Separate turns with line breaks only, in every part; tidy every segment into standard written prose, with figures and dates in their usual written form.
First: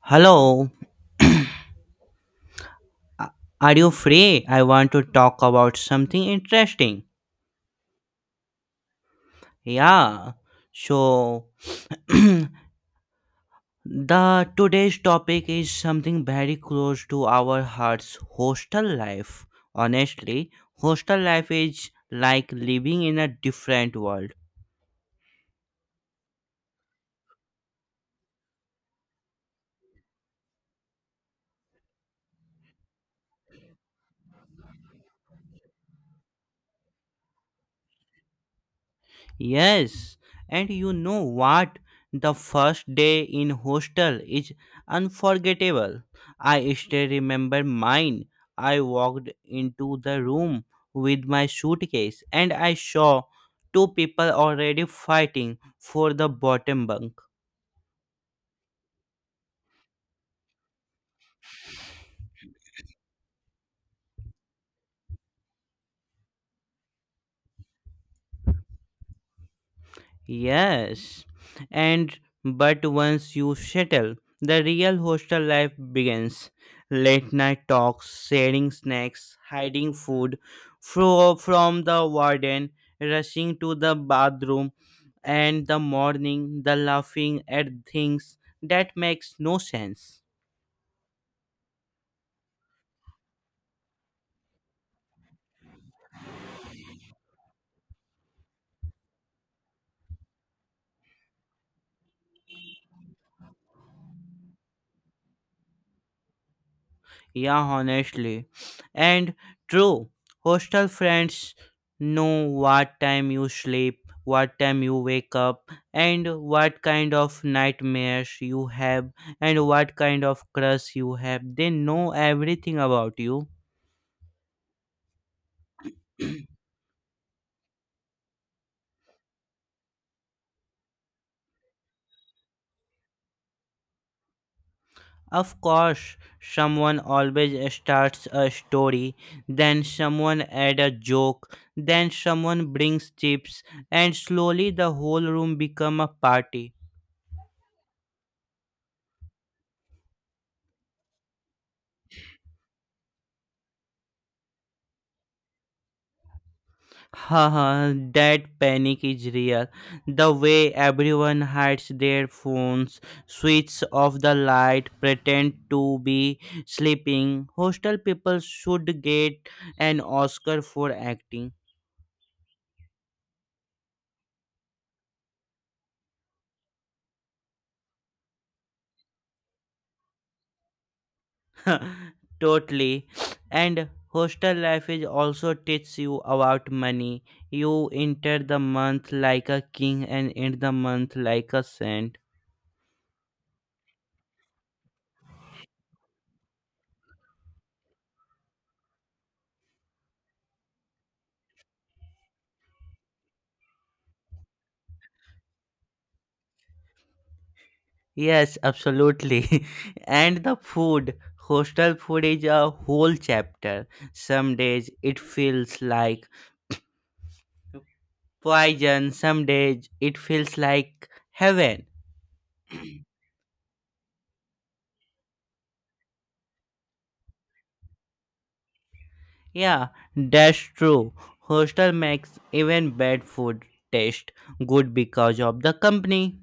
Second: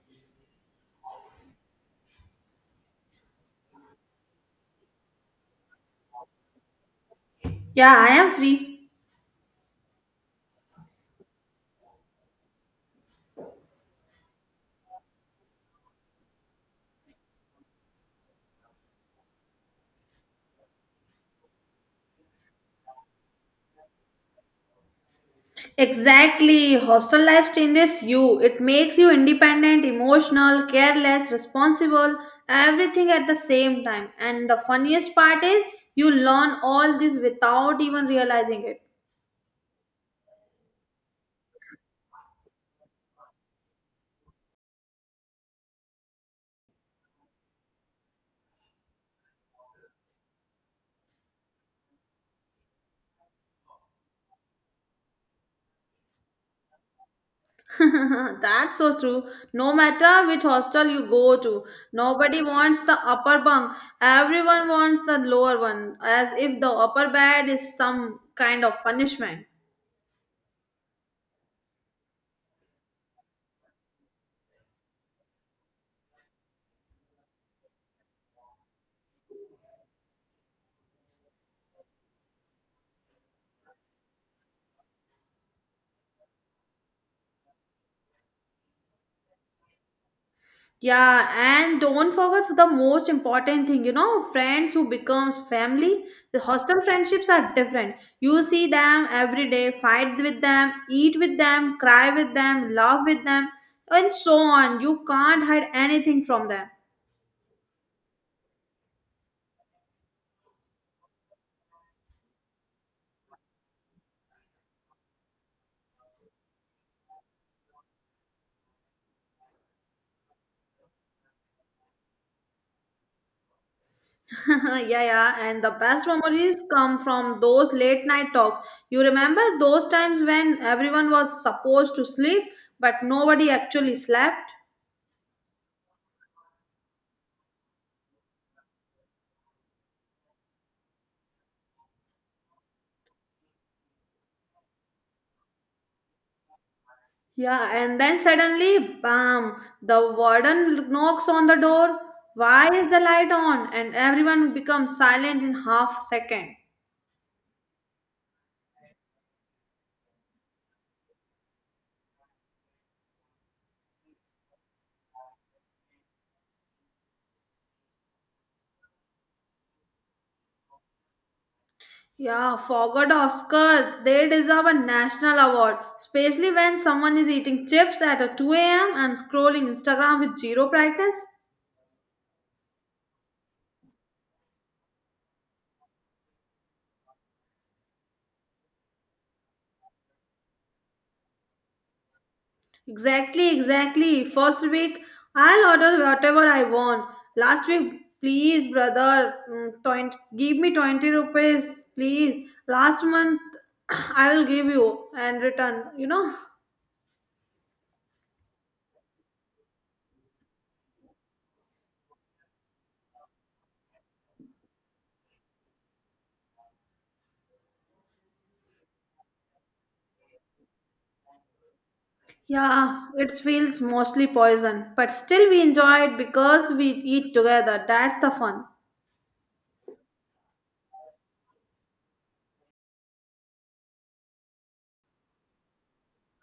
Hello, are you free? I want to talk about something interesting.
Yeah, I am free.
Yeah, so the today's topic is something very close to our hearts hostel life. Honestly, hostel life is like living in a different world.
Exactly. Hostel life changes you. It makes you independent, emotional, careless, responsible, everything at the same time. And the funniest part is you learn all this without even realizing it.
Yes, and you know what? The first day in hostel is unforgettable. I still remember mine. I walked into the room with my suitcase and I saw two people already fighting for the bottom bunk.
That's so true. No matter which hostel you go to, nobody wants the upper bunk. Everyone wants the lower one, as if the upper bed is some kind of punishment.
Yes. And but once you settle, the real hostel life begins. Late night talks, sharing snacks, hiding food from the warden, rushing to the bathroom, and the morning, the laughing at things that makes no sense.
Yeah, and don't forget the most important thing, friends who becomes family. The hostel friendships are different. You see them every day, fight with them, eat with them, cry with them, laugh with them, and so on. You can't hide anything from them.
Yeah, honestly. And true, hostel friends know what time you sleep, what time you wake up, and what kind of nightmares you have, and what kind of crush you have. They know everything about you.
Yeah, yeah, and the best memories come from those late night talks. You remember those times when everyone was supposed to sleep, but nobody actually slept?
Of course, someone always starts a story, then someone adds a joke, then someone brings chips, and slowly the whole room become a party.
Yeah, and then suddenly, bam, the warden knocks on the door. Why is the light on? And everyone becomes silent in half second.
Haha, that panic is real. The way everyone hides their phones, switch off the light, pretend to be sleeping. Hostel people should get an Oscar for acting.
Yeah, forgot Oscar. They deserve a national award, especially when someone is eating chips at 2 a.m. and scrolling Instagram with zero practice.
Totally. And hostel life is also teaches you about money. You enter the month like a king and end the month like a saint.
Exactly, exactly. First week, I'll order whatever I want. Last week, please, brother, 20, give me 20 rupees, please. Last month, I will give you and return, you know?
Yes, absolutely. And the food, hostel food is a whole chapter. Some days it feels like poison, some days it feels like heaven.
Yeah, it feels mostly poison, but still we enjoy it because we eat together. That's the fun.
Yeah, that's true. Hostel makes even bad food taste good because of the company.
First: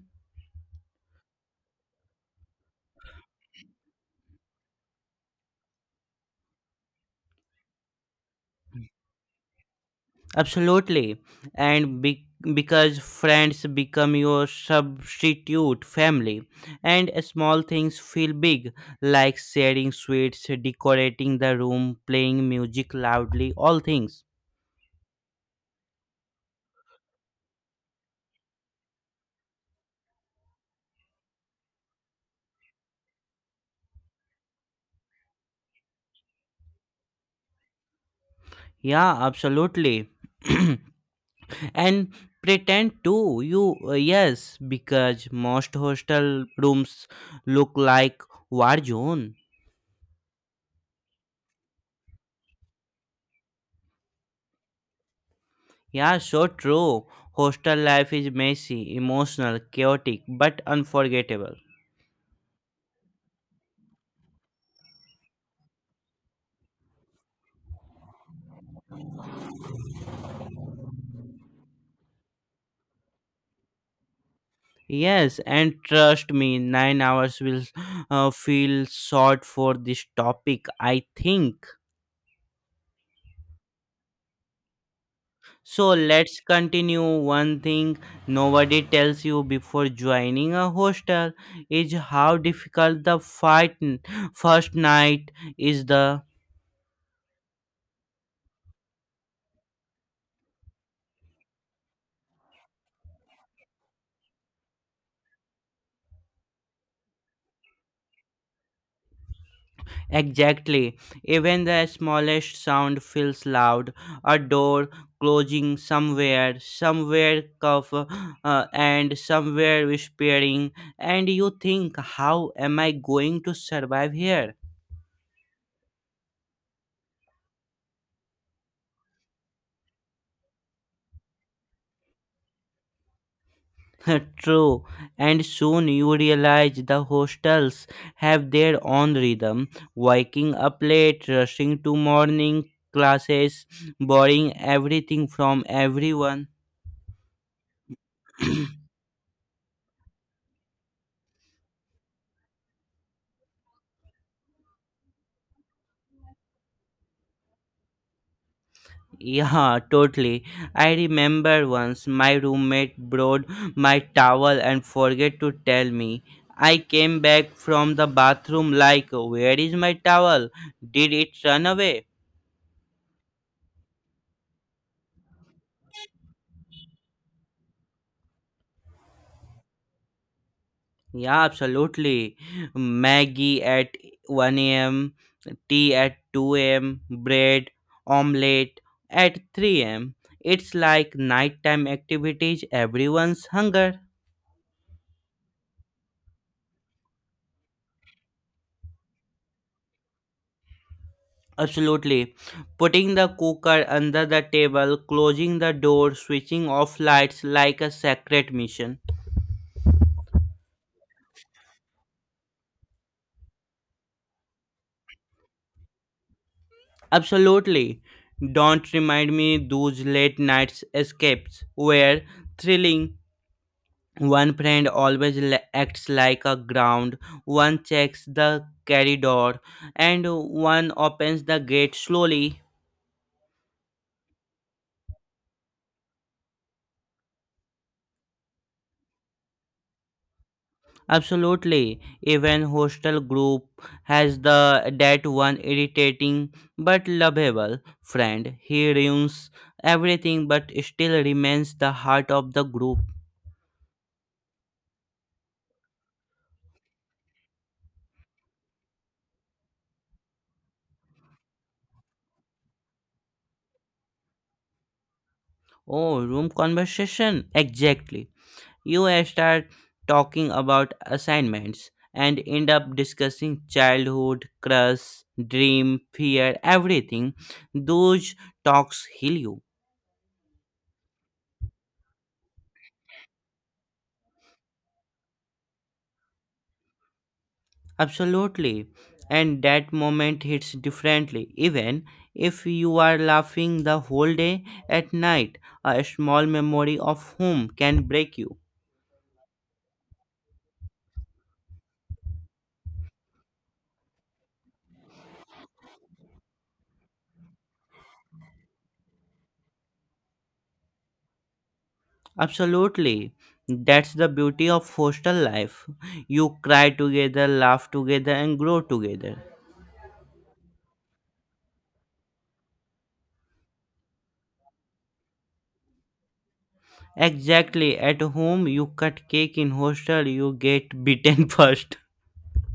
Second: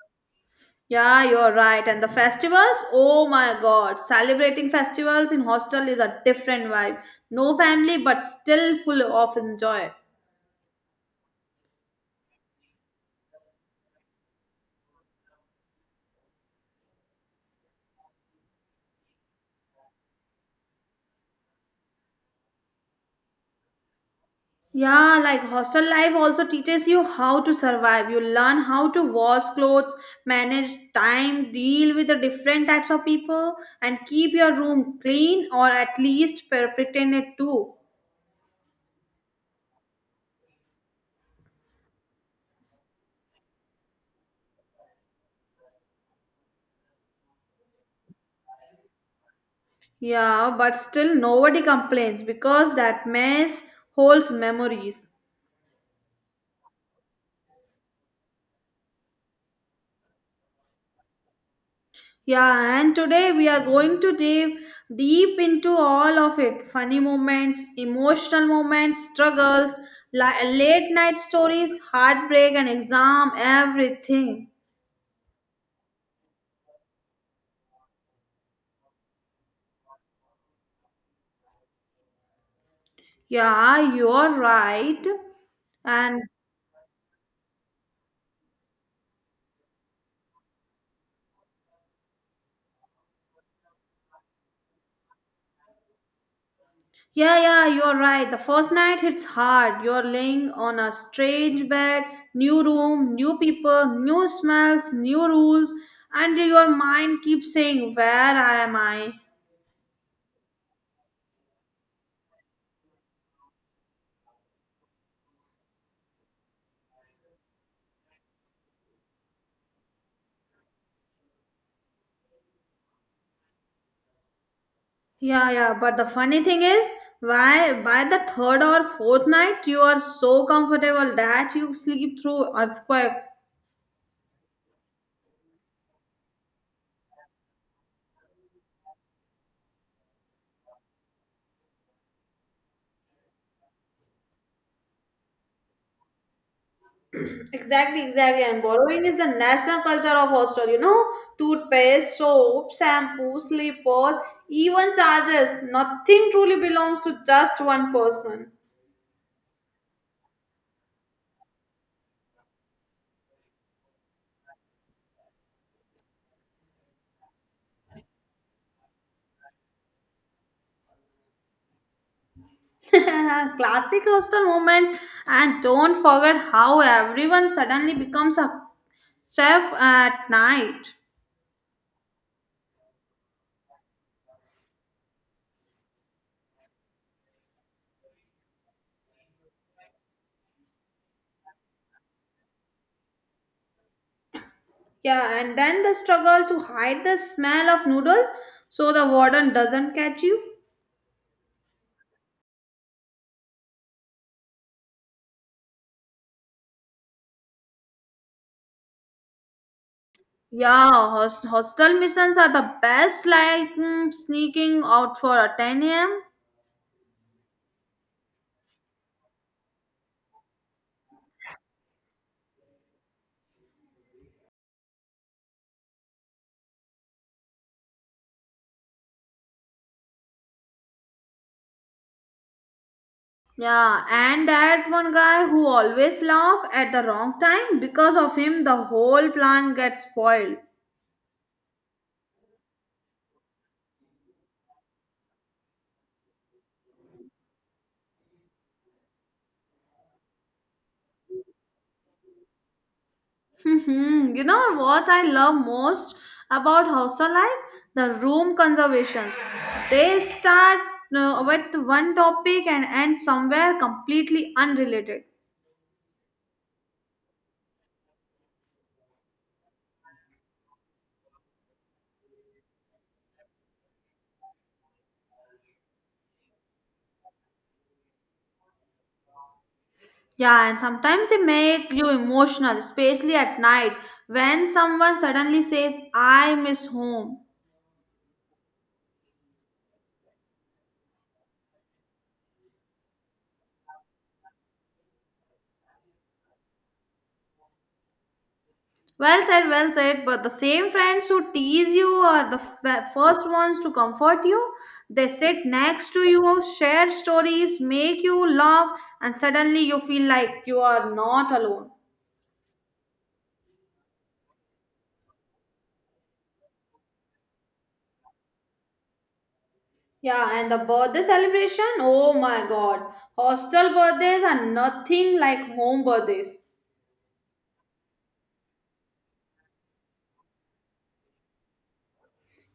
Yeah, you're right. And the festivals, oh my god, celebrating festivals in hostel is a different vibe. No family, but still full of enjoy.
Absolutely. And because friends become your substitute family, and small things feel big, like sharing sweets, decorating the room, playing music loudly, all things.
Yeah, like hostel life also teaches you how to survive. You learn how to wash clothes, manage time, deal with the different types of people, and keep your room clean or at least pretend it too.
Yeah, absolutely. And pretend too you yes because most hostel rooms look like war zone.
Yeah, but still nobody complains because that mess holds memories.
Yeah, so true. Hostel life is messy, emotional, chaotic, but unforgettable.
Yeah, and today we are going to dive deep into all of it funny moments, emotional moments, struggles, late night stories, heartbreak, and exam, everything.
Yes, and trust me, 9 hours will feel short for this topic, I think.
Yeah, you're right.
So
And
let's continue. One thing nobody tells you before joining a hostel is how difficult the first night is the.
yeah, yeah, you're right. The first night it's hard. You're laying on a strange bed, new room, new people, new smells, new rules, and your mind keeps saying, where am I?
Exactly. Even the smallest sound feels loud. A door closing somewhere, somewhere cough, and somewhere whispering. And you think, how am I going to survive here?
Yeah, yeah, but the funny thing is, why by the third or fourth night you are so comfortable that you sleep through earthquake.
True. And soon you realize the hostels have their own rhythm. Waking up late, rushing to morning classes, borrowing everything from everyone.
Exactly, exactly. And borrowing is the national culture of hostel, you know? Toothpaste, soap, shampoo, slippers, even chargers. Nothing truly belongs to just one person.
Yeah, totally. I remember once my roommate brought my towel and forget to tell me. I came back from the bathroom like, where is my towel? Did it run away?
Classic hostel moment. And don't forget how everyone suddenly becomes a chef at night.
Yeah, absolutely. Maggie at 1 a.m., tea at 2 a.m., bread, omelette at 3 a.m. It's like nighttime activities, everyone's hunger.
Yeah, and then the struggle to hide the smell of noodles so the warden doesn't catch you.
Absolutely. Putting the cooker under the table, closing the door, switching off lights like a sacred mission.
Yeah, hostel missions are the best, like sneaking out for a 10 a.m.
Absolutely. Don't remind me those late nights escapes where thrilling one friend always acts like a ground, one checks the corridor, and one opens the gate slowly.
Yeah, and that one guy who always laugh at the wrong time because of him, the whole plan gets spoiled.
Absolutely. Even hostel group has the that one irritating but lovable friend. He ruins everything but still remains the heart of the group.
Mhm. You know what I love most about house life? The room conservations. They start with one topic and end somewhere completely unrelated.
Oh, room conversation. Exactly. You start talking about assignments and end up discussing childhood, crush, dream, fear, everything. Those talks heal you.
Yeah, and sometimes they make you emotional, especially at night when someone suddenly says, I miss home.
Absolutely. And that moment hits differently. Even if you are laughing the whole day at night, a small memory of whom can break you.
Well said, well said. But the same friends who tease you are the first ones to comfort you. They sit next to you, share stories, make you laugh, and suddenly you feel like you are not alone.
Absolutely. That's the beauty of hostel life. You cry together, laugh together, and grow together.
Yeah, and the birthday celebration, oh my god. Hostel birthdays are nothing like home birthdays.
Exactly. At home, you cut cake. In hostel, you get beaten first.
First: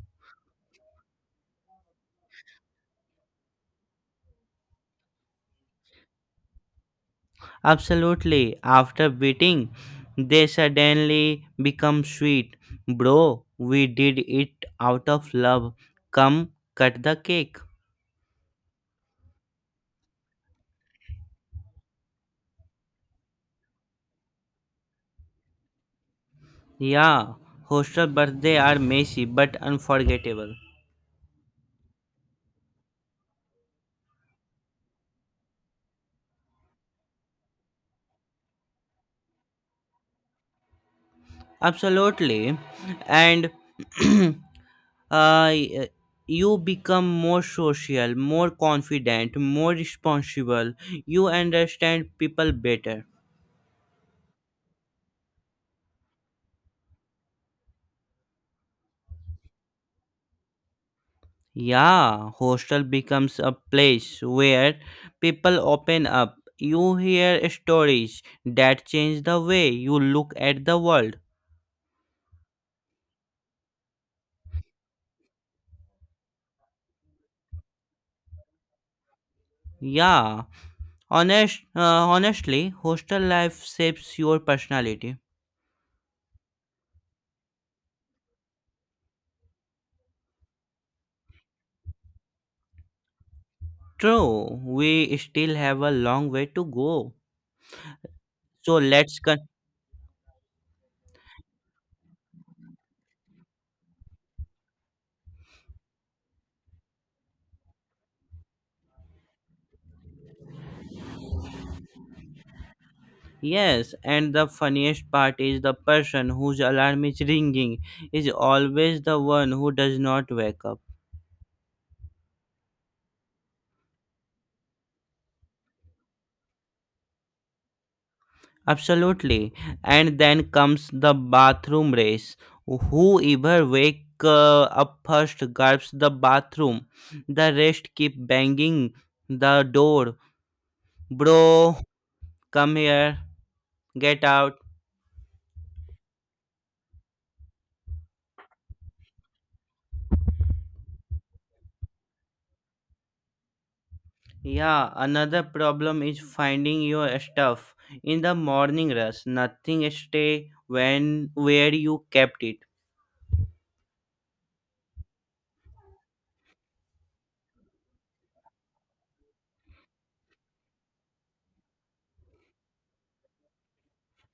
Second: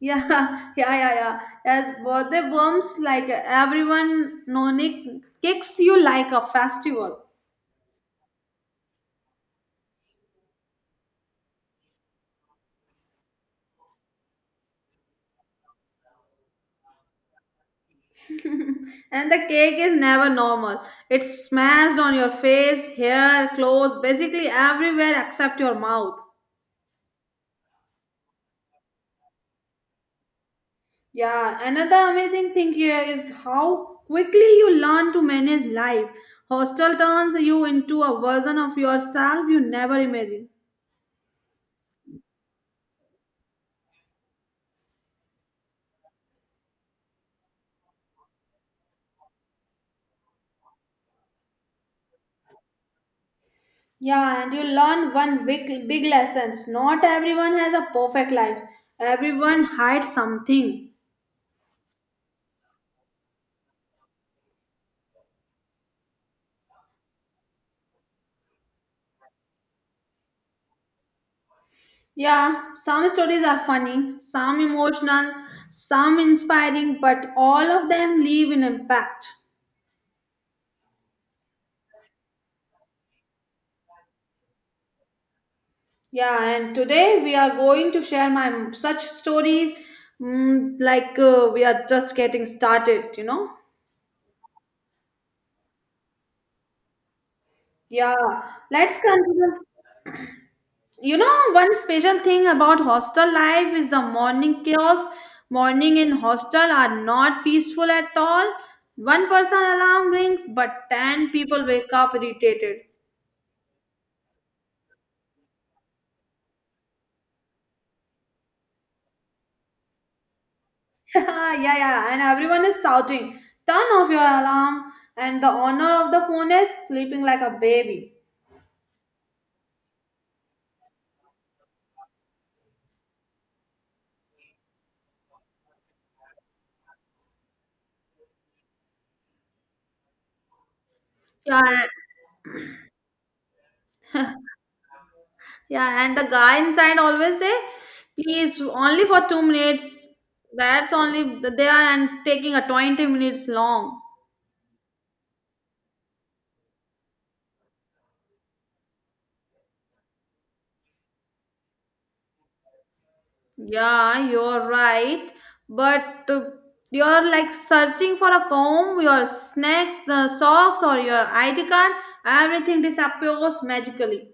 Yeah, yeah, yeah, yeah. As birthday bumps, like everyone, no, Nick, kicks you like a festival.
Absolutely. After beating, they suddenly become sweet. Bro, we did it out of love. Come cut the cake.
And the cake is never normal. It's smashed on your face, hair, clothes, basically everywhere except your mouth.
Yeah, hostel birthday are messy but unforgettable.
Yeah, another amazing thing here is how quickly you learn to manage life. Hostel turns you into a version of yourself you never imagined.
Absolutely. And uh, y- you become more social, more confident, more responsible. You understand people better.
Yeah, and you learn one big, big lessons. Not everyone has a perfect life. Everyone hides something.
Yeah, hostel becomes a place where people open up. You hear stories that change the way you look at the world.
Yeah, some stories are funny, some emotional, some inspiring, but all of them leave an impact.
Yeah, honestly, hostel life shapes your personality.
Yeah, and today we are going to share my such stories like we are just getting started.
True, we still have a long way to go.
Yeah,
So
let's
let's con-.
continue. You know, one special thing about hostel life is the morning chaos. Morning in hostel are not peaceful at all. One person alarm rings, but 10 people wake up irritated.
Yes, and the funniest part is the person whose alarm is ringing is always the one who does not wake up.
Yeah, yeah, and everyone is shouting, turn off your alarm, and the owner of the phone is sleeping like a baby.
Absolutely. And then comes the bathroom race. Whoever wake up first grabs the bathroom. The rest keep banging the door.
Yeah,
Bro, come here. Get out.
yeah, and the guy inside always say, please, only for 2 minutes. That's only they are and taking a 20 minutes long.
Yeah, another problem is finding your stuff. In the morning rush, nothing stay when where you kept it.
Yeah, you're right, but you're like searching for a comb, your snack, the socks, or your ID card. Everything disappears magically.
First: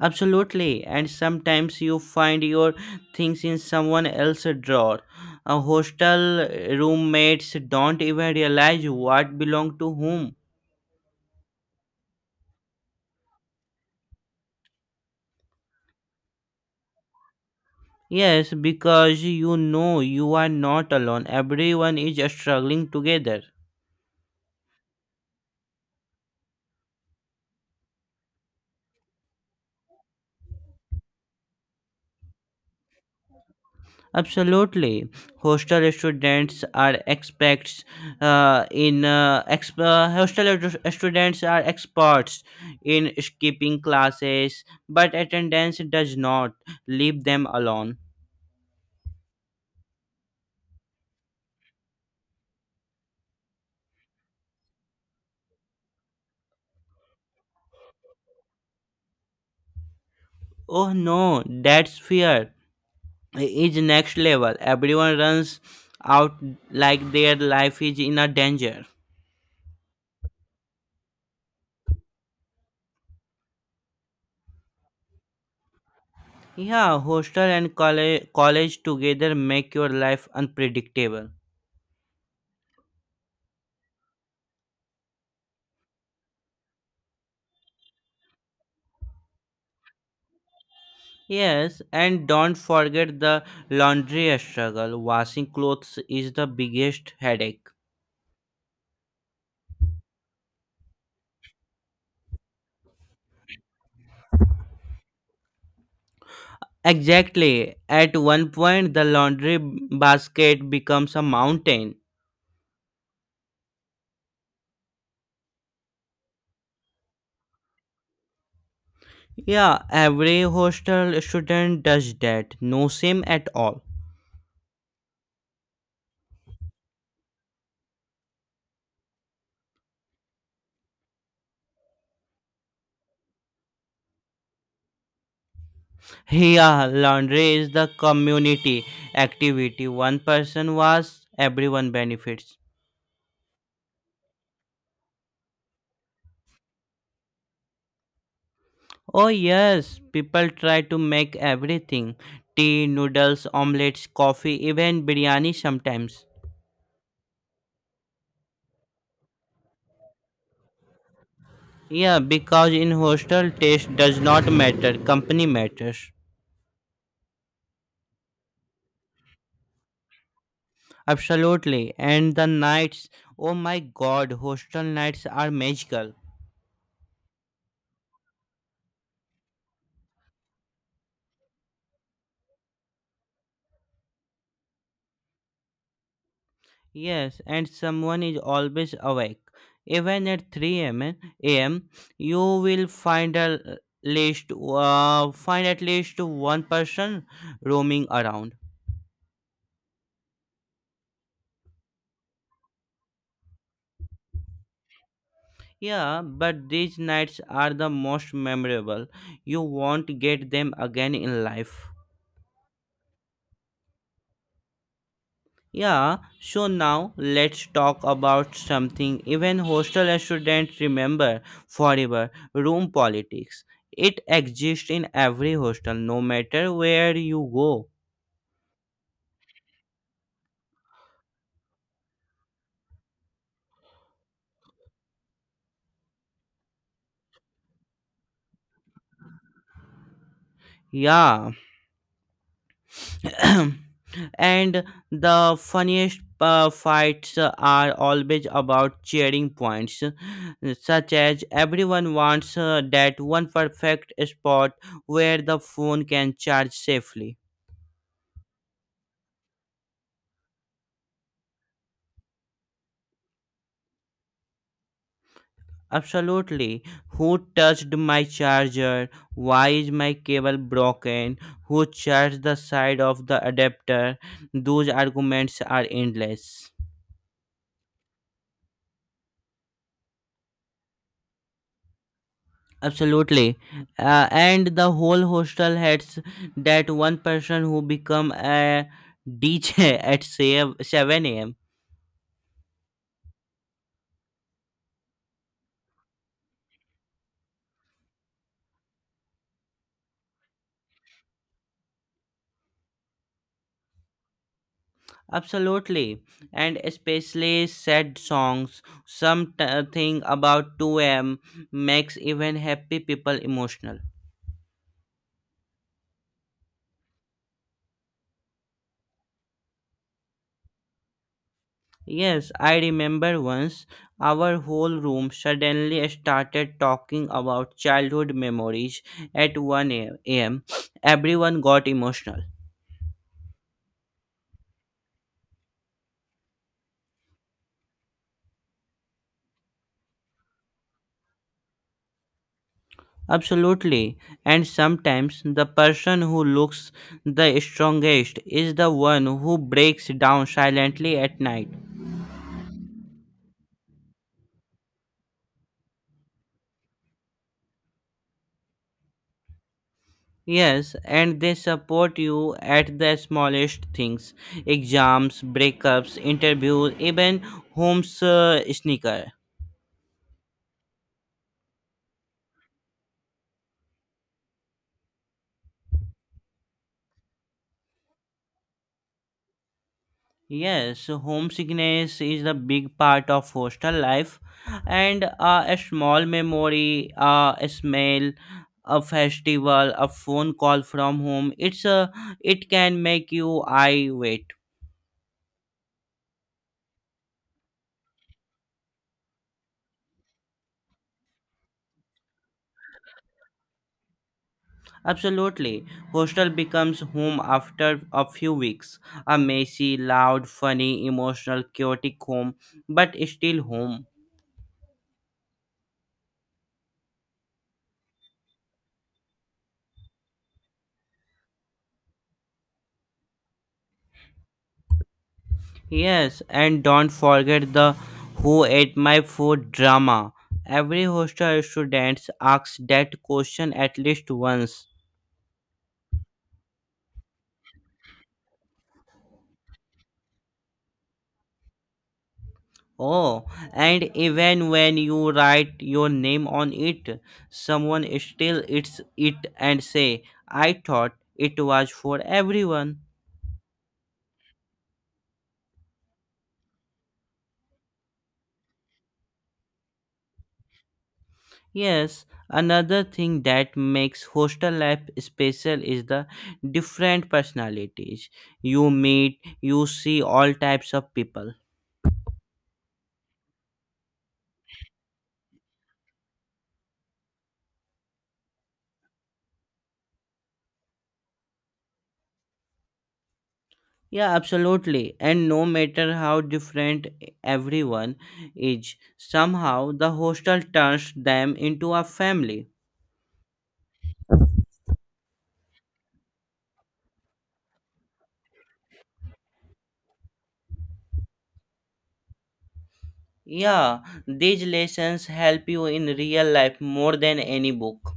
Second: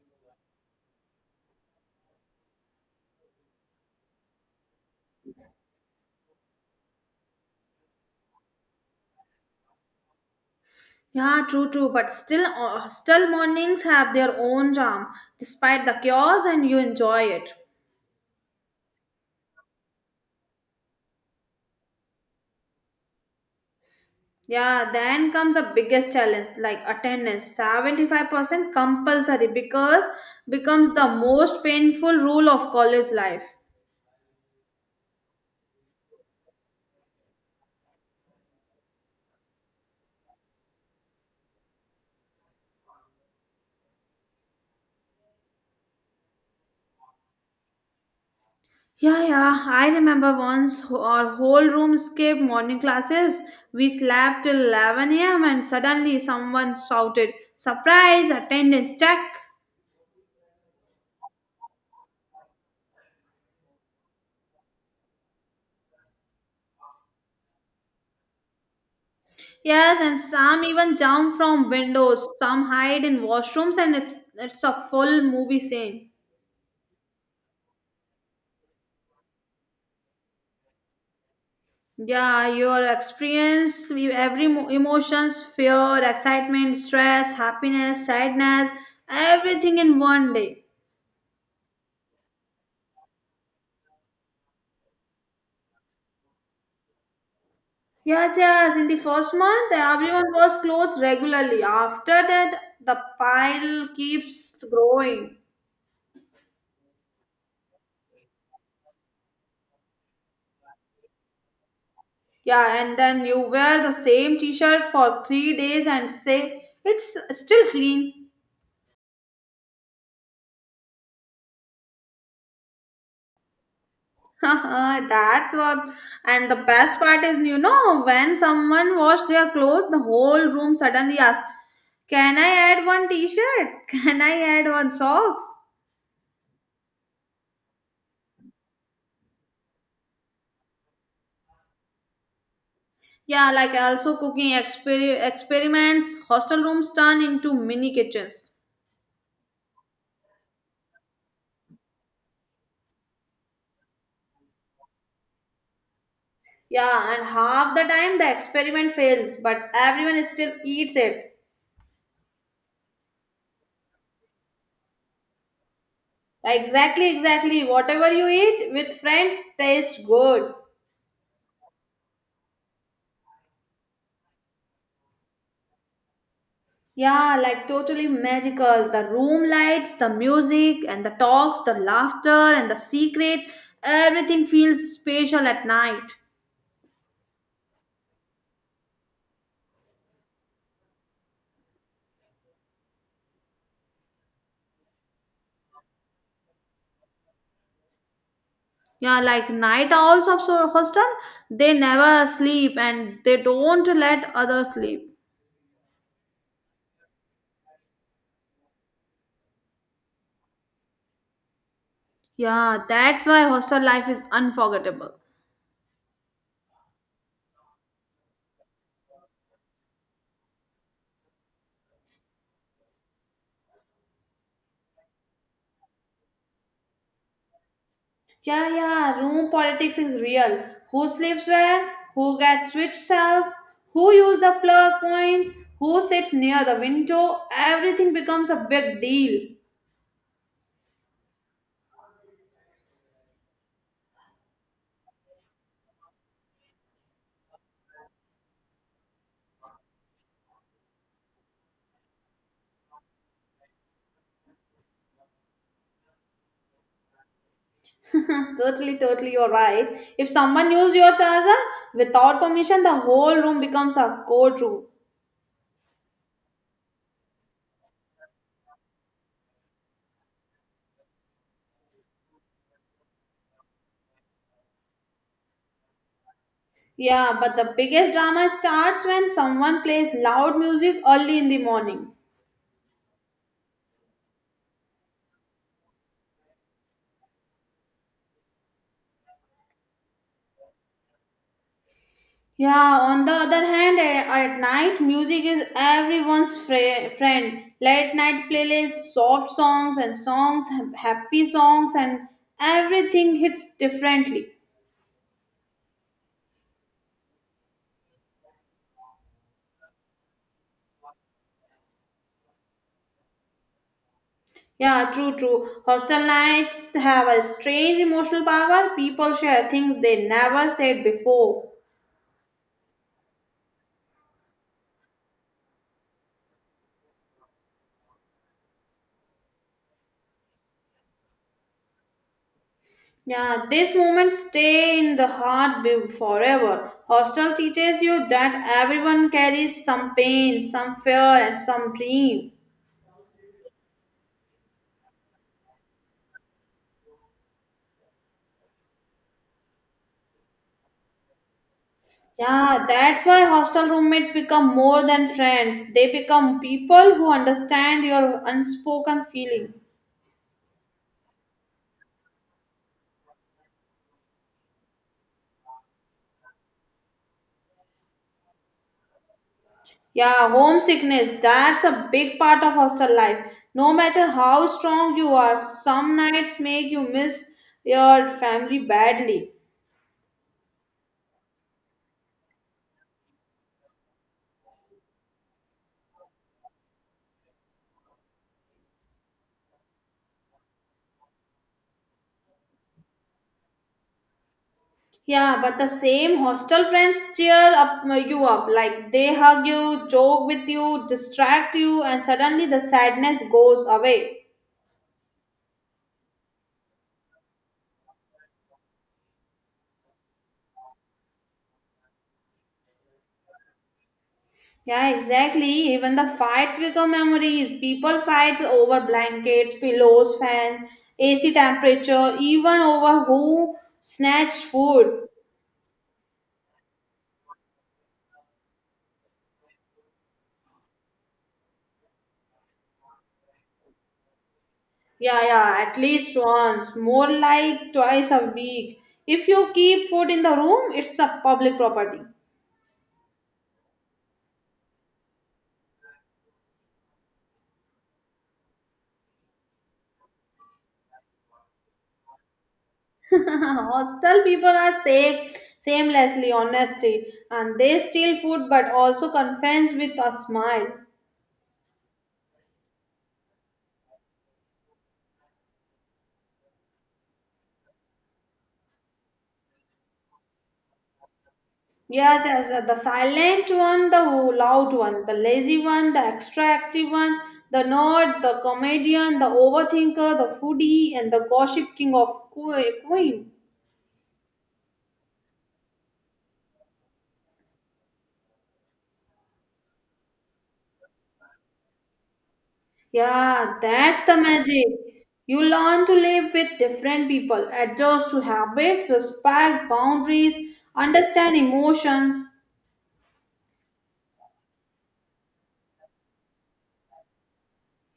Absolutely, and sometimes you find your things in someone else's drawer. A hostel roommates don't even realize what belong to whom.
Yeah, true, true. But still, still mornings have their own charm, despite the chaos, and you enjoy it.
Yes, because you know you are not alone. Everyone is struggling together.
Yeah, then comes the biggest challenge, like attendance. 75% compulsory because becomes the most painful rule of college life.
Absolutely, hostel students are experts in hostel students are experts in skipping classes, but attendance does not leave them alone.
Yeah, yeah. I remember once our whole room skipped morning classes. We slept till 11 a.m. and suddenly someone shouted, "Surprise! Attendance check!"
Oh no, that's fear is next level. Everyone runs out like their life is in a danger.
Yes, and some even jump from windows, some hide in washrooms, and it's a full movie scene.
Yeah, hostel and college together make your life unpredictable.
Yeah, your experience, every emotions, fear, excitement, stress, happiness, sadness, everything in one day.
Yes, and don't forget the laundry struggle. Washing clothes is the biggest headache.
Yes, yes. In the first month, everyone was closed regularly. After that, the pile keeps growing.
Exactly. At one point, the laundry basket becomes a mountain.
Yeah, and then you wear the same T-shirt for 3 days and say it's still clean.
Yeah, every hostel student does that. No shame at all.
That's what, and the best part is, when someone washed their clothes, the whole room suddenly asked, can I add one t shirt? Can I add one socks?
Yeah, laundry is the community activity. One person washes, everyone benefits.
Yeah, like also cooking experiments, hostel rooms turn into mini kitchens.
Oh, yes, people try to make everything tea, noodles, omelets, coffee, even biryani sometimes.
Yeah, and half the time the experiment fails, but everyone still eats it.
Yeah, because in hostel, taste does not matter, company matters.
Exactly, exactly. Whatever you eat with friends tastes good.
Absolutely. And the nights, oh my god, hostel nights are magical.
Yeah, like totally magical. The room lights, the music, and the talks, the laughter, and the secrets. Everything feels special at night.
Yes, and someone is always awake. Even at 3 a.m., am you will find at least one person roaming around.
Yeah, like night owls of hostel, they never sleep and they don't let others sleep.
Yeah, but these nights are the most memorable. You won't get them again in life.
Yeah, that's why hostel life is unforgettable.
Yeah, so now let's talk about something even hostel students remember forever room politics. It exists in every hostel, no matter where you go.
Yeah, yeah, room politics is real. Who sleeps where? Who gets which self? Who use the plug point? Who sits near the window? Everything becomes a big deal.
Yeah. And the funniest fights are always about cheering points, such as everyone wants that one perfect spot where the phone can charge safely.
Totally, totally, you're right. If someone uses your charger without permission, the whole room becomes a courtroom.
Absolutely. Who touched my charger? Why is my cable broken? Who charged the side of the adapter? Those arguments are endless.
Yeah, but the biggest drama starts when someone plays loud music early in the morning.
Absolutely. And the whole hostel had that one person who become a DJ at say 7 a.m.
Yeah, on the other hand, at night, music is everyone's friend. Late night playlists, soft songs and songs, happy songs, and everything hits differently.
Absolutely. And especially sad songs. Something about 2 a.m. makes even happy people emotional.
Yeah, true, true. Hostel nights have a strange emotional power. People share things they never said before.
Yes, I remember once our whole room suddenly started talking about childhood memories at 1 a.m. Everyone got emotional.
Yeah, these moments stay in the heart forever. Hostel teaches you that everyone carries some pain, some fear, and some dream.
Absolutely. And sometimes the person who looks the strongest is the one who breaks down silently at night.
Yeah, that's why hostel roommates become more than friends. They become people who understand your unspoken feeling.
Yes, and they support you at the smallest things exams, breakups, interviews, even home's sneaker.
Yeah, homesickness, that's a big part of hostel life. No matter how strong you are, some nights make you miss your family badly.
Yes, homesickness is the big part of hostel life, and a small memory, a smell, a festival, a phone call from home. It's a it can make you I wait.
Yeah, but the same hostel friends cheer up you up. Like they hug you, joke with you, distract you, and suddenly the sadness goes away.
Absolutely, hostel becomes home after a few weeks. A messy, loud, funny, emotional, chaotic home, but still home.
Yeah, exactly. Even the fights become memories. People fights over blankets, pillows, fans, AC temperature, even over who snatched food.
Yes, and don't forget the who ate my food drama. Every hostel student asks that question at least once.
Yeah, yeah, at least once, more like twice a week. If you keep food in the room, it's a public property.
Oh, and even when you write your name on it, someone still eats it and say, I thought it was for everyone.
Hostel people are safe, shamelessly honestly, and they steal food but also confess with a smile.
Yes, another thing that makes hostel life special is the different personalities. You meet, you see all types of people.
Yes, yes, the silent one, the loud one, the lazy one, the extra active one, the nerd, the comedian, the overthinker, the foodie, and the gossip king of queen.
Yeah, absolutely. And no matter how different everyone is, somehow the hostel turns them into a family.
Yeah, that's the magic. You learn to live with different people, adjust to habits, respect boundaries, understand emotions.
Yeah, these lessons help you in real life more than any book.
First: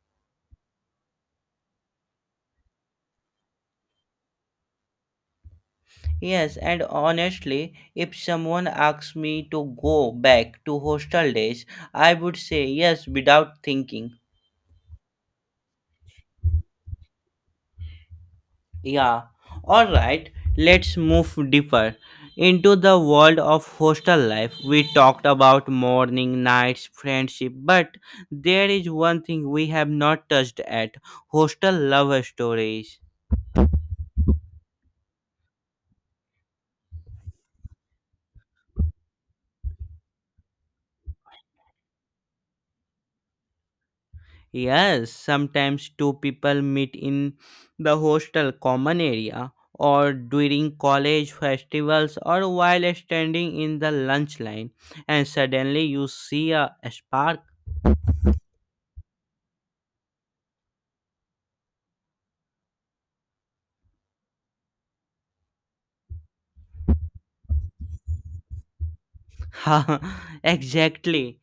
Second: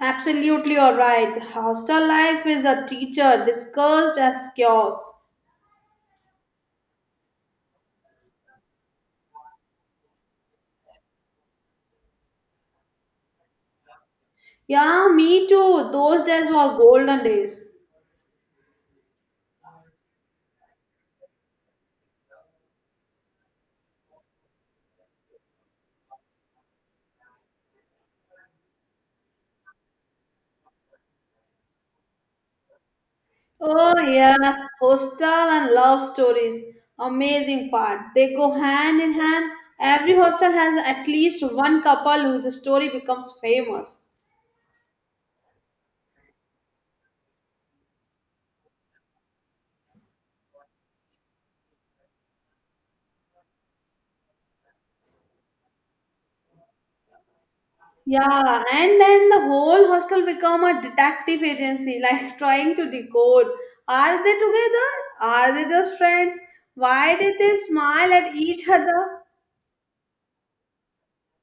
Absolutely, you're right. Hostel life is a teacher discussed as chaos.
Yes, and honestly, if someone asks me to go back to hostel days, I would say yes without thinking.
Yeah, me too. Those days were golden days.
Yeah, alright, let's move deeper into the world of hostel life. We talked about morning, nights, friendship, but there is one thing we have not touched at hostel love stories.
Oh, yes, hostel and love stories. Amazing part. They go hand in hand. Every hostel has at least one couple whose story becomes famous.
Yes, sometimes two people meet in the hostel common area or during college festivals or while standing in the lunch line and suddenly you see a spark.
Yeah, and then the whole hostel become a detective agency, like trying to decode. Are they together? Are they just friends? Why did they smile at each other?
Exactly.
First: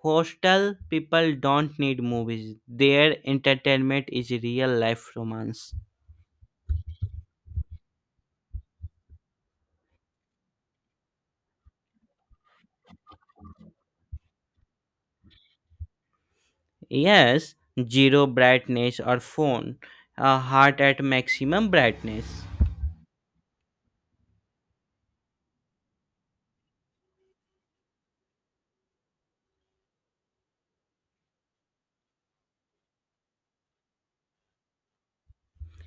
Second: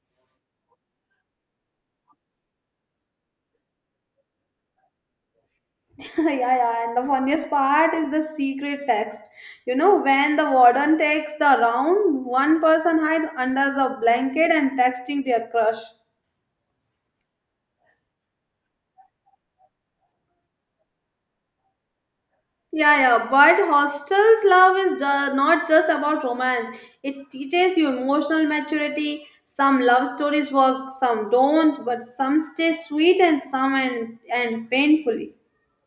Hostel people don't need movies. Their entertainment is real life romance.
Yeah, yeah. And the funniest part is the secret text. You know, when the warden takes the round, one person hides under the blanket and texting their crush.
Yes, zero brightness or phone, a heart at maximum brightness.
Yeah, yeah. But hostels love is not just about romance. It teaches you emotional maturity. Some love stories work, some don't, but some stay sweet and some end painfully.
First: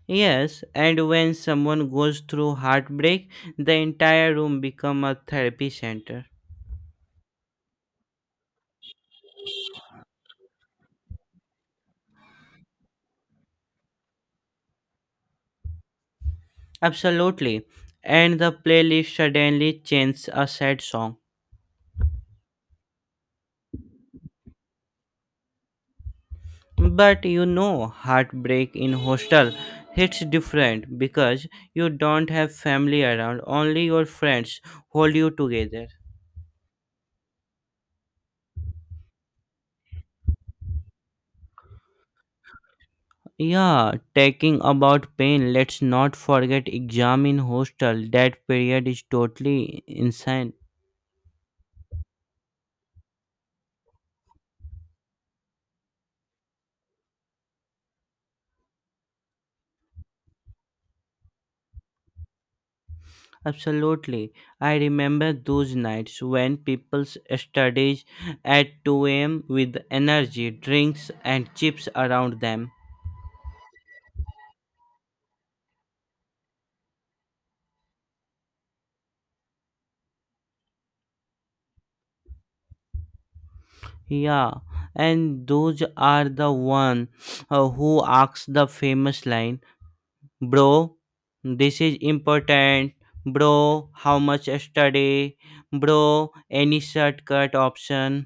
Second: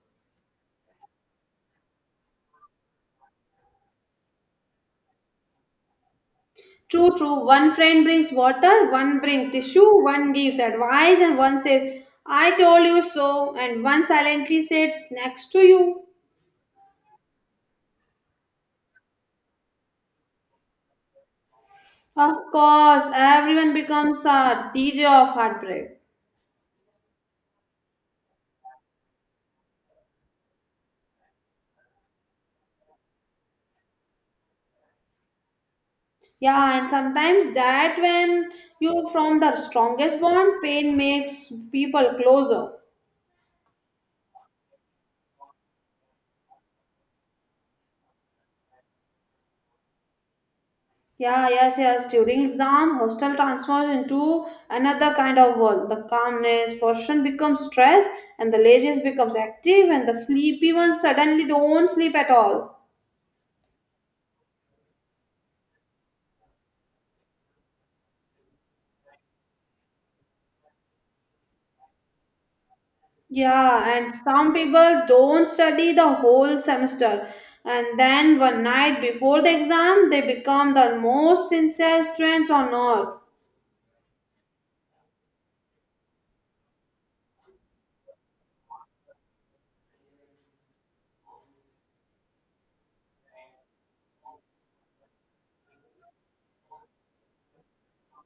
Yes, and when someone goes through heartbreak, the entire room become a therapy center.
True, true. One friend brings water, one brings tissue, one gives advice, and one says, I told you so, and one silently sits next to you.
Absolutely. And the playlist suddenly changes a sad song.
Of course, everyone becomes a DJ of heartbreak.
But you know, heartbreak in hostel hits different because you don't have family around, only your friends hold you together.
Yeah, and sometimes that when you from the strongest bond, pain makes people closer.
Yeah, talking about pain, let's not forget exam in hostel. That period is totally insane.
Yeah, yes, yes. During exam, hostel transforms into another kind of world. The calmness person becomes stressed, and the laziest becomes active, and the sleepy ones suddenly don't sleep at all.
Absolutely. I remember those nights when people studies at 2 a.m. with energy, drinks and chips around them.
Yeah, and some people don't study the whole semester, and then one night before the exam, they become the most sincere students on earth.
Yeah, and those are the one who asks the famous line, "Bro, this is important. Bro, how much yesterday? Bro, any shortcut option?"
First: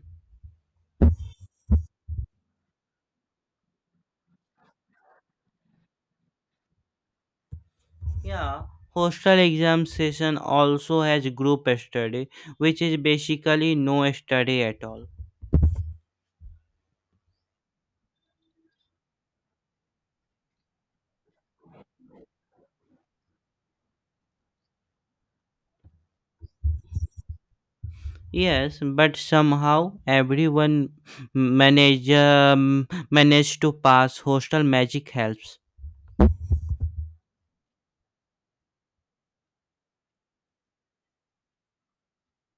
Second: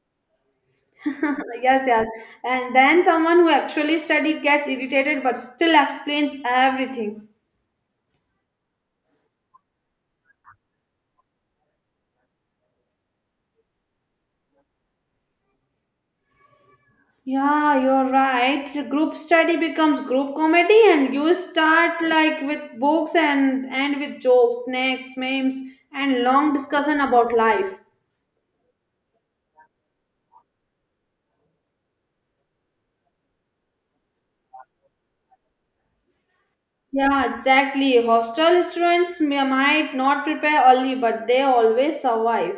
Yes, yes. And then someone who actually studied gets irritated but still explains everything.
Yeah, hostel exam session also has group study, which is basically no study at all.
Yeah, you're right. Group study becomes group comedy, and you start like with books and end with jokes, snacks, memes, and long discussion about life.
Yes, but somehow everyone manage to pass. Hostel magic helps.
Yeah, exactly. Hostel students might not prepare early, but they always survive.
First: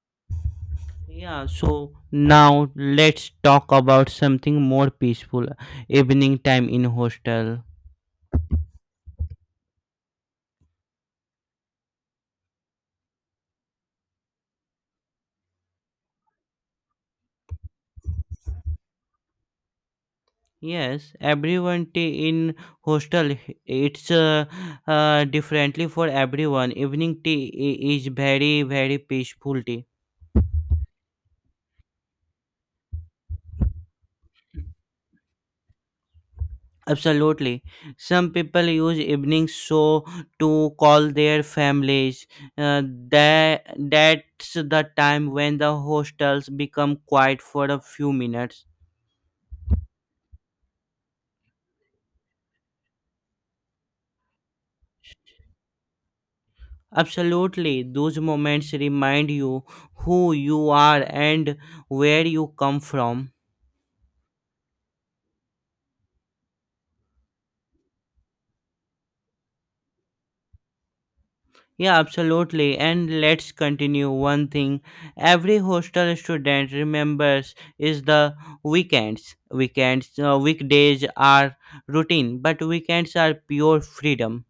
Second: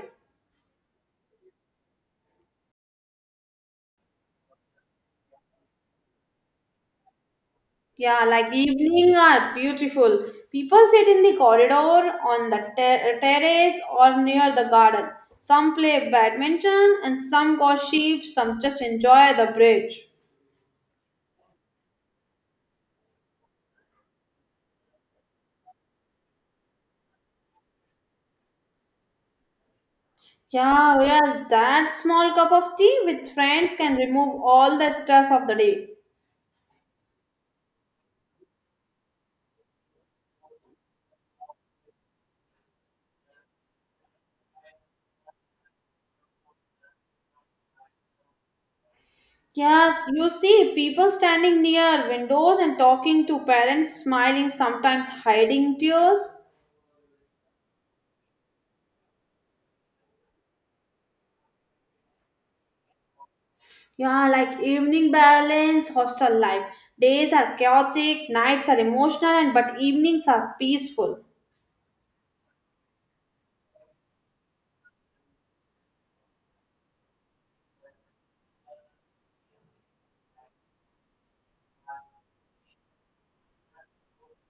Yeah, so now let's talk about something more peaceful. Evening time in hostel.
Yeah, like evening are beautiful. People sit in the corridor, on the terrace, or near the garden. Some play badminton, and some go sheep. Some just enjoy the bridge.
Yes, everyone tea in hostel it's differently for everyone. Evening tea is very very peaceful tea.
Yeah, yes, that small cup of tea with friends can remove all the stress of the day.
Absolutely. Some people use evening show to call their families. Uh, that's the time when the hostels become quiet for a few minutes.
Yes, you see people standing near windows and talking to parents, smiling, sometimes hiding tears.
Absolutely, those moments remind you who you are and where you come from.
Yeah, like evening balance, hostel life. Days are chaotic, nights are emotional, and but evenings are peaceful.
Yeah, absolutely. And let's continue. One thing every hostel student remembers is the weekends. Weekends, weekdays are routine, but weekends are pure freedom.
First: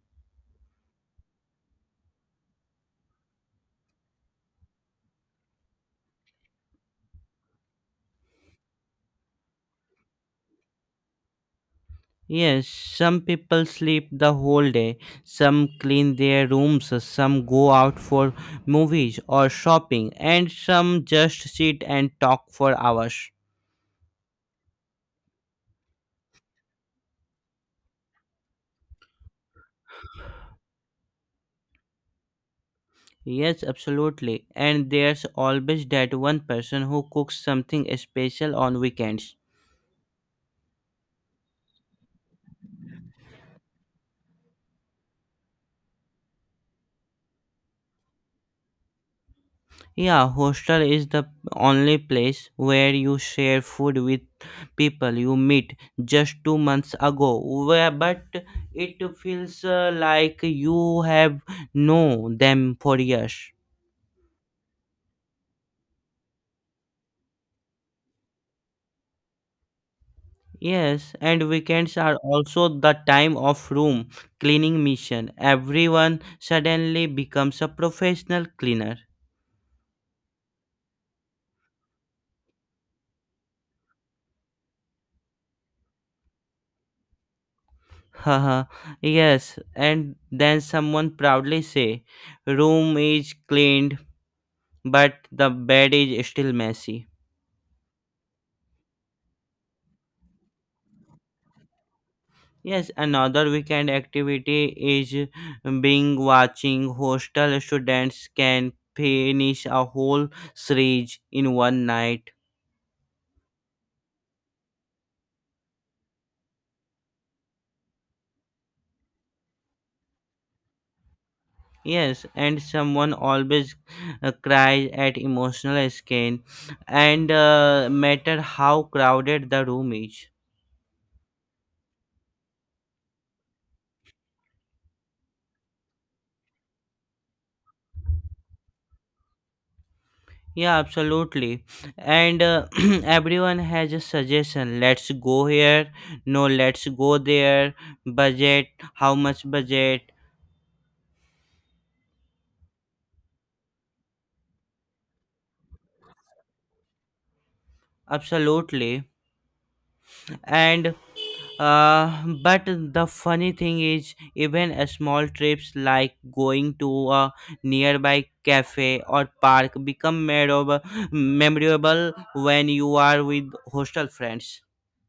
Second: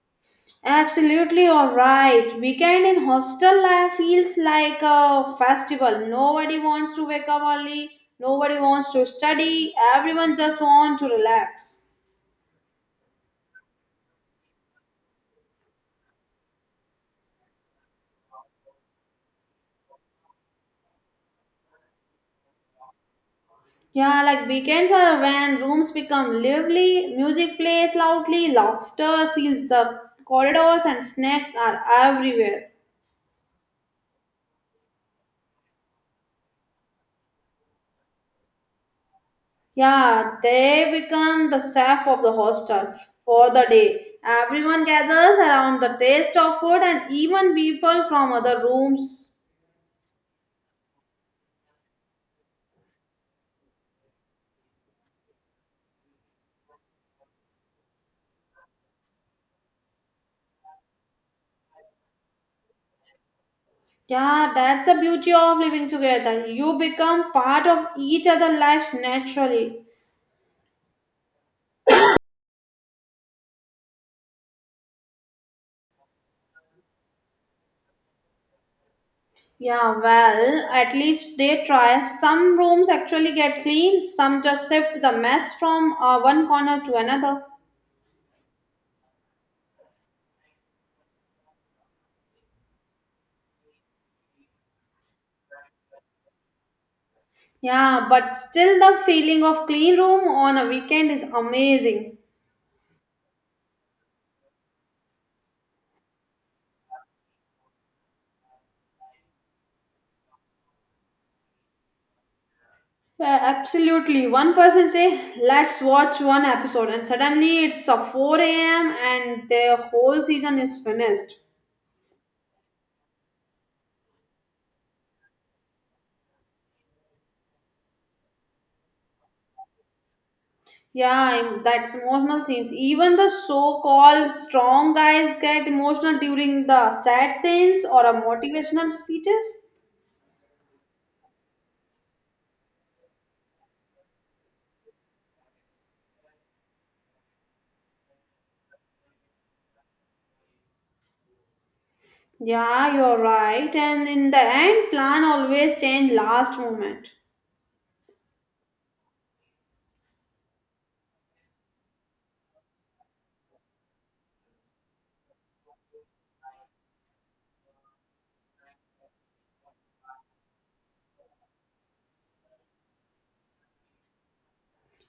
Absolutely, all right. Weekend in hostel life feels like a festival. Nobody wants to wake up early. Nobody wants to study. Everyone just wants to relax.
Yes, some people sleep the whole day, some clean their rooms, some go out for movies or shopping, and some just sit and talk for hours.
Yeah, like weekends are when rooms become lively, music plays loudly, laughter fills the corridors, and snacks are everywhere.
Yes, absolutely. And there's always that one person who cooks something special on weekends.
Yeah, they become the chef of the hostel for the day. Everyone gathers around the taste of food and even people from other rooms.
Yeah, hostel is the only place where you share food with people you meet just 2 months ago. Where, but it feels like you have known them for years.
Yeah, that's the beauty of living together. You become part of each other's lives naturally.
Yes, and weekends are also the time of room cleaning mission. Everyone suddenly becomes a professional cleaner.
Yeah, well, at least they try. Some rooms actually get clean, some just shift the mess from one corner to another.
Haha, yes, and then someone proudly say, "Room is cleaned." But the bed is still messy.
Yeah, but still the feeling of clean room on a weekend is amazing.
Yes, another weekend activity is being watching hostel students can finish a whole series in one night.
Yeah, absolutely. One person says, let's watch one episode, and suddenly it's 4 a.m. and the whole season is finished.
Yes, and someone always cries at emotional skin, and matter how crowded the room is.
Yeah, that's emotional scenes. Even the so called strong guys get emotional during the sad scenes or a motivational speeches.
Yeah, absolutely. And everyone has a suggestion. Let's go here. No, let's go there. Budget. How much budget?
Yeah, you're right. And in the end, plan always change last moment.
Absolutely. And but the funny thing is, even a small trips like going to a nearby cafe or park become memorable when you are with hostel friends.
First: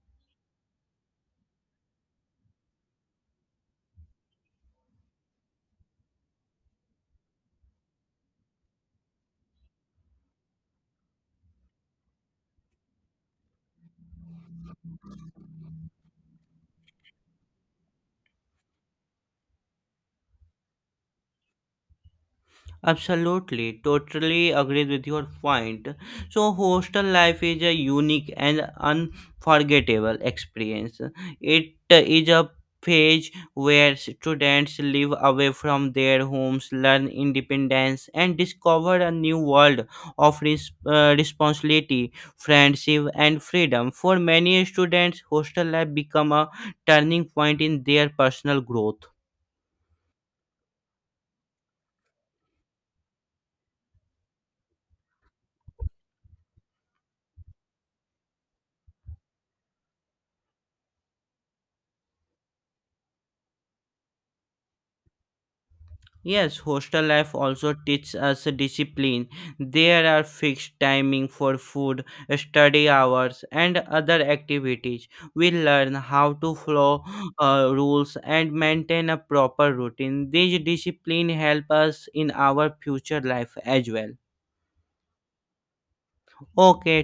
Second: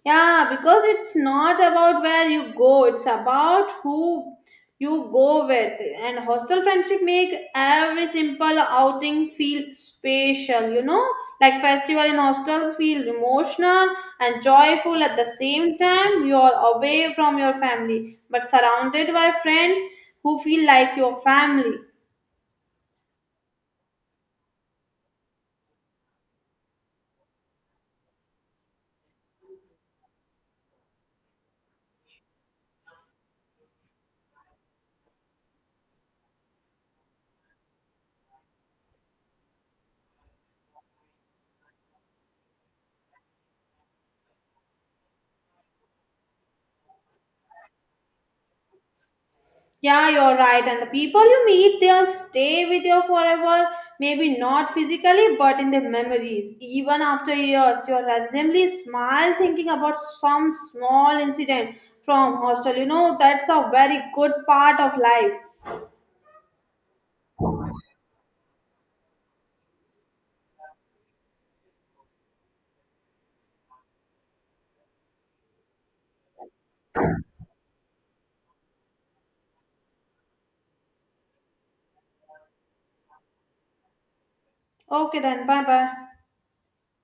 Yeah, because it's not about where you go, it's about who you go with. And hostel friendship make every simple outing feel special, you know? Like festival in hostels feel emotional and joyful at the same time. You are away from your family, but surrounded by friends who feel like your family.
Absolutely, totally agree with your point. So, hostel life is a unique and unforgettable experience. It is a phase where students live away from their homes, learn independence, and discover a new world of responsibility, friendship, and freedom. For many students, hostel life become a turning point in their personal growth.
Yeah, you're right. And the people you meet, they'll stay with you forever. Maybe not physically, but in the memories. Even after years, you'll randomly smile thinking about some small incident from hostel. You know, that's a very good part of life.
Yes, hostel life also teaches us discipline. There are fixed timing for food, study hours, and other activities. We learn how to follow rules and maintain a proper routine. This discipline help us in our future life as well.
Okay, then. Bye bye.
Okay,